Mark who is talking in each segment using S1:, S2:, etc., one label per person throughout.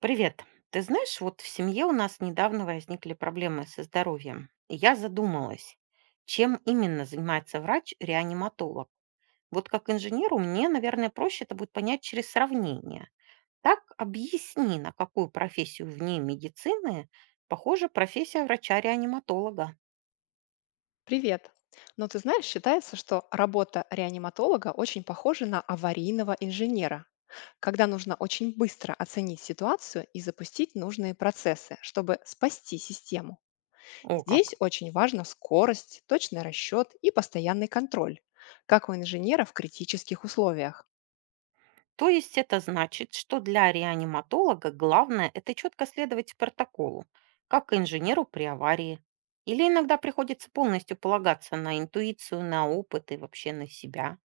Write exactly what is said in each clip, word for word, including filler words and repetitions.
S1: Привет. Ты знаешь, вот в семье у нас недавно возникли проблемы со здоровьем. И я задумалась, чем именно занимается врач-реаниматолог. Вот как инженеру мне, наверное, проще это будет понять через сравнение. Так объясни, на какую профессию вне медицины похожа профессия врача-реаниматолога.
S2: Привет. Но ты знаешь, считается, что работа реаниматолога очень похожа на аварийного инженера, когда нужно очень быстро оценить ситуацию и запустить нужные процессы, чтобы спасти систему.
S1: О,
S2: Здесь
S1: как.
S2: очень важна скорость, точный расчет и постоянный контроль, как у инженера в критических условиях.
S1: То есть это значит, что для реаниматолога главное — это четко следовать протоколу, как и инженеру при аварии. Или иногда приходится полностью полагаться на интуицию, на опыт и вообще на себя.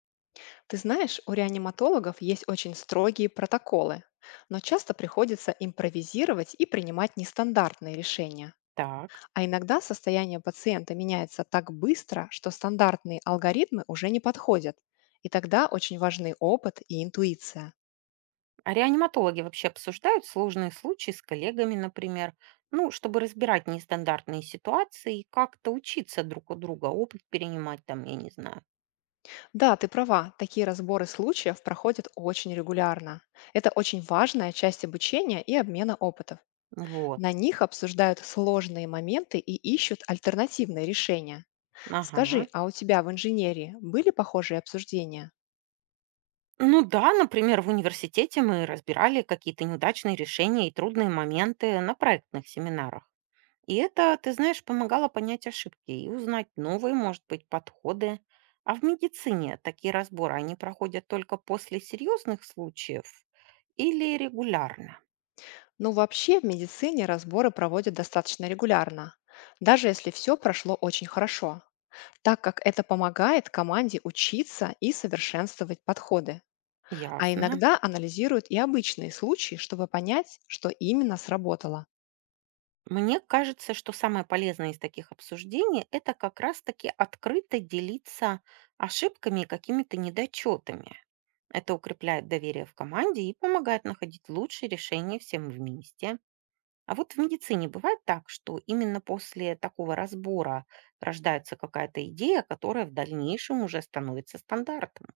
S2: Ты знаешь, у реаниматологов есть очень строгие протоколы, но часто приходится импровизировать и принимать нестандартные решения.
S1: Так.
S2: А иногда состояние пациента меняется так быстро, что стандартные алгоритмы уже не подходят. И тогда очень важны опыт и интуиция.
S1: А реаниматологи вообще обсуждают сложные случаи с коллегами, например, ну, чтобы разбирать нестандартные ситуации и как-то учиться друг у друга, опыт перенимать там, я не знаю.
S2: Да, ты права, такие разборы случаев проходят очень регулярно. Это очень важная часть обучения и обмена опытов. На
S1: Вот.
S2: них обсуждают сложные моменты и ищут альтернативные решения. Скажи,
S1: Ага.
S2: а у тебя в инженерии были похожие обсуждения?
S1: Ну да, например, в университете мы разбирали какие-то неудачные решения и трудные моменты на проектных семинарах. И это, ты знаешь, помогало понять ошибки и узнать новые, может быть, подходы. А в медицине такие разборы, они проходят только после серьезных случаев или регулярно?
S2: Ну, вообще в медицине разборы проводят достаточно регулярно, даже если все прошло очень хорошо, так как это помогает команде учиться и совершенствовать подходы. А
S1: Ясно.
S2: иногда анализируют и обычные случаи, чтобы понять, что именно сработало.
S1: Мне кажется, что самое полезное из таких обсуждений — это как раз-таки открыто делиться ошибками и какими-то недочетами. Это укрепляет доверие в команде и помогает находить лучшие решения всем вместе. А вот в медицине бывает так, что именно после такого разбора рождается какая-то идея, которая в дальнейшем уже становится стандартом.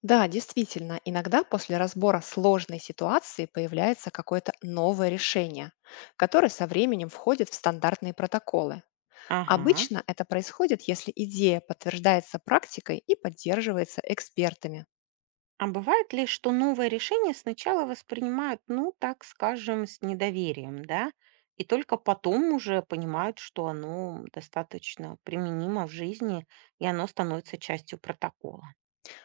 S2: Да, действительно, иногда после разбора сложной ситуации появляется какое-то новое решение, которое со временем входит в стандартные протоколы.
S1: Ага.
S2: Обычно это происходит, если идея подтверждается практикой и поддерживается экспертами.
S1: А бывает ли, что новое решение сначала воспринимают, ну, так скажем, с недоверием, да? И только потом уже понимают, что оно достаточно применимо в жизни, и оно становится частью протокола,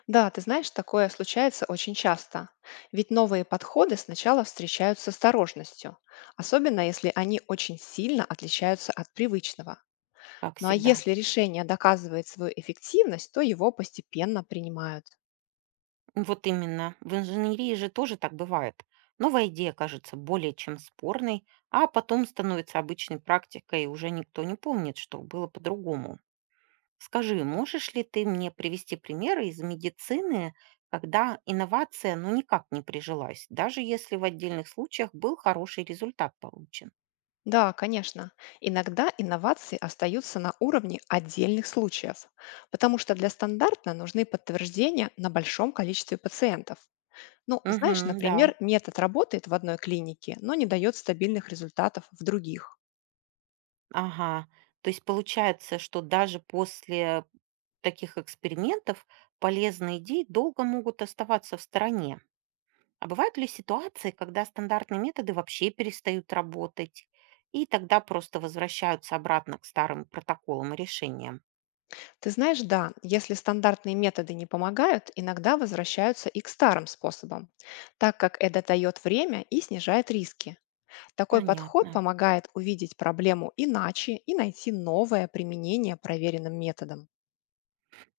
S2: Да, ты знаешь, такое случается очень часто. Ведь новые подходы сначала встречают с осторожностью, особенно если они очень сильно отличаются от привычного.
S1: как
S2: Ну а
S1: всегда.
S2: если решение доказывает свою эффективность, то его постепенно принимают.
S1: Вот именно. В инженерии же тоже так бывает. Новая идея кажется более чем спорной, а потом становится обычной практикой, и уже никто не помнит, что было по-другому. Скажи, можешь ли ты мне привести примеры из медицины, когда инновация ну никак не прижилась, даже если в отдельных случаях был хороший результат получен?
S2: Да, конечно. Иногда инновации остаются на уровне отдельных случаев, потому что для стандарта нужны подтверждения на большом количестве пациентов. Ну, знаешь,
S1: Угу, да.
S2: например, метод работает в одной клинике, но не дает стабильных результатов в других.
S1: Ага. То есть получается, что даже после таких экспериментов полезные идеи долго могут оставаться в стороне. А бывают ли ситуации, когда стандартные методы вообще перестают работать, и тогда просто возвращаются обратно к старым протоколам и решениям?
S2: Ты знаешь, да, если стандартные методы не помогают, иногда возвращаются и к старым способам, так как это дает время и снижает риски. Такой
S1: Понятно.
S2: подход помогает увидеть проблему иначе и найти новое применение проверенным методом.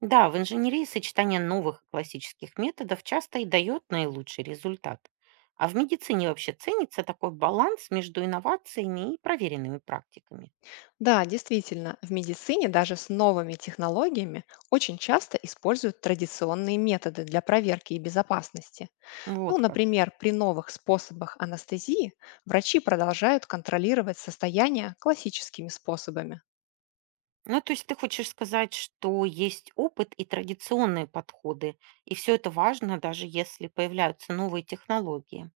S1: Да, в инженерии сочетание новых и классических методов часто и дает наилучший результат. А в медицине вообще ценится такой баланс между инновациями и проверенными практиками.
S2: Да, действительно, в медицине даже с новыми технологиями очень часто используют традиционные методы для проверки и безопасности. Ну,
S1: Вот как.
S2: например, при новых способах анестезии врачи продолжают контролировать состояние классическими способами.
S1: Ну, то есть ты хочешь сказать, что есть опыт и традиционные подходы, и все это важно, даже если появляются новые технологии.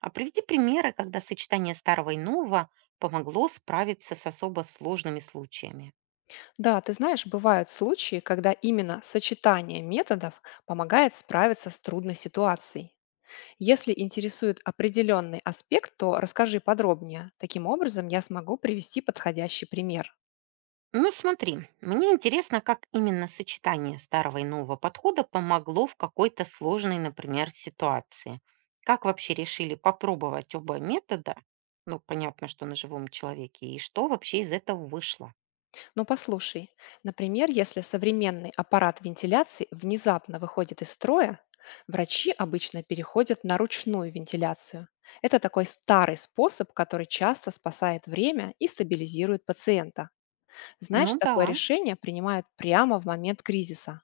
S1: А приведи примеры, когда сочетание старого и нового помогло справиться с особо сложными случаями.
S2: Да, ты знаешь, бывают случаи, когда именно сочетание методов помогает справиться с трудной ситуацией. Если интересует определенный аспект, то расскажи подробнее. Таким образом, я смогу привести подходящий пример.
S1: Ну смотри, мне интересно, как именно сочетание старого и нового подхода помогло в какой-то сложной, например, ситуации. Как вообще решили попробовать оба метода? Ну, понятно, что на живом человеке. И что вообще из этого вышло?
S2: Но послушай, например, если современный аппарат вентиляции внезапно выходит из строя, врачи обычно переходят на ручную вентиляцию. Это такой старый способ, который часто спасает время и стабилизирует пациента. Знаешь,
S1: Ну да.
S2: такое решение принимают прямо в момент кризиса.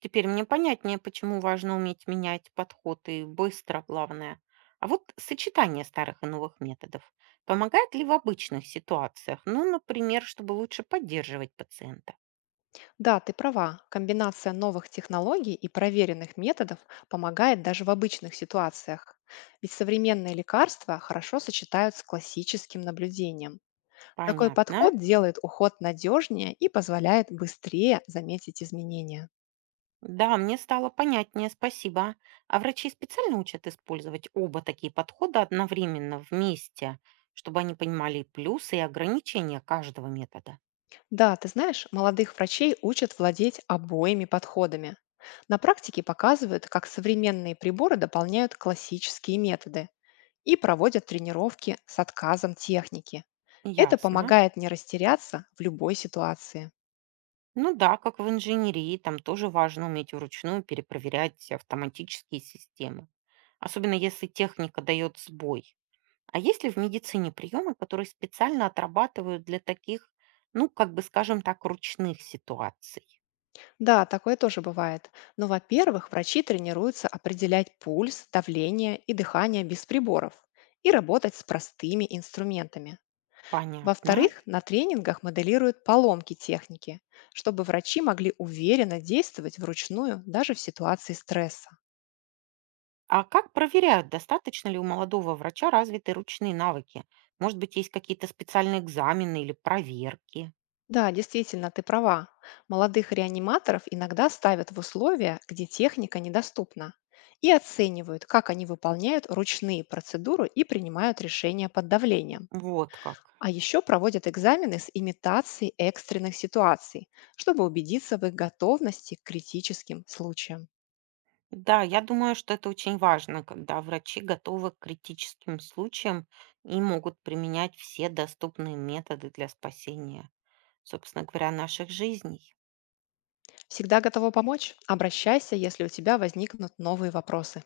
S1: Теперь мне понятнее, почему важно уметь менять подход и быстро, главное. А вот сочетание старых и новых методов помогает ли в обычных ситуациях? Ну, например, чтобы лучше поддерживать пациента.
S2: Да, ты права, комбинация новых технологий и проверенных методов помогает даже в обычных ситуациях. Ведь современные лекарства хорошо сочетают с классическим наблюдением. Такой
S1: Понятно.
S2: подход делает уход надежнее и позволяет быстрее заметить изменения.
S1: Да, мне стало понятнее, спасибо. А врачи специально учат использовать оба такие подхода одновременно вместе, чтобы они понимали и плюсы и ограничения каждого метода.
S2: Да, ты знаешь, молодых врачей учат владеть обоими подходами. На практике показывают, как современные приборы дополняют классические методы и проводят тренировки с отказом техники. Это
S1: Ясно.
S2: помогает не растеряться в любой ситуации.
S1: Ну да, как в инженерии, там тоже важно уметь вручную перепроверять автоматические системы, особенно если техника дает сбой. А есть ли в медицине приемы, которые специально отрабатывают для таких, ну, как бы скажем так, ручных ситуаций?
S2: Да, такое тоже бывает. Но, во-первых, врачи тренируются определять пульс, давление и дыхание без приборов и работать с простыми инструментами.
S1: Понятно.
S2: Во-вторых, на тренингах моделируют поломки техники, чтобы врачи могли уверенно действовать вручную даже в ситуации стресса.
S1: А как проверяют, достаточно ли у молодого врача развиты ручные навыки? Может быть, есть какие-то специальные экзамены или проверки?
S2: Да, действительно, ты права. Молодых реаниматоров иногда ставят в условия, где техника недоступна, и оценивают, как они выполняют ручные процедуры и принимают решения под давлением.
S1: Вот как.
S2: А еще проводят экзамены с имитацией экстренных ситуаций, чтобы убедиться в их готовности к критическим случаям.
S1: Да, я думаю, что это очень важно, когда врачи готовы к критическим случаям и могут применять все доступные методы для спасения, собственно говоря, наших жизней.
S2: Всегда готова помочь? Обращайся, если у тебя возникнут новые вопросы.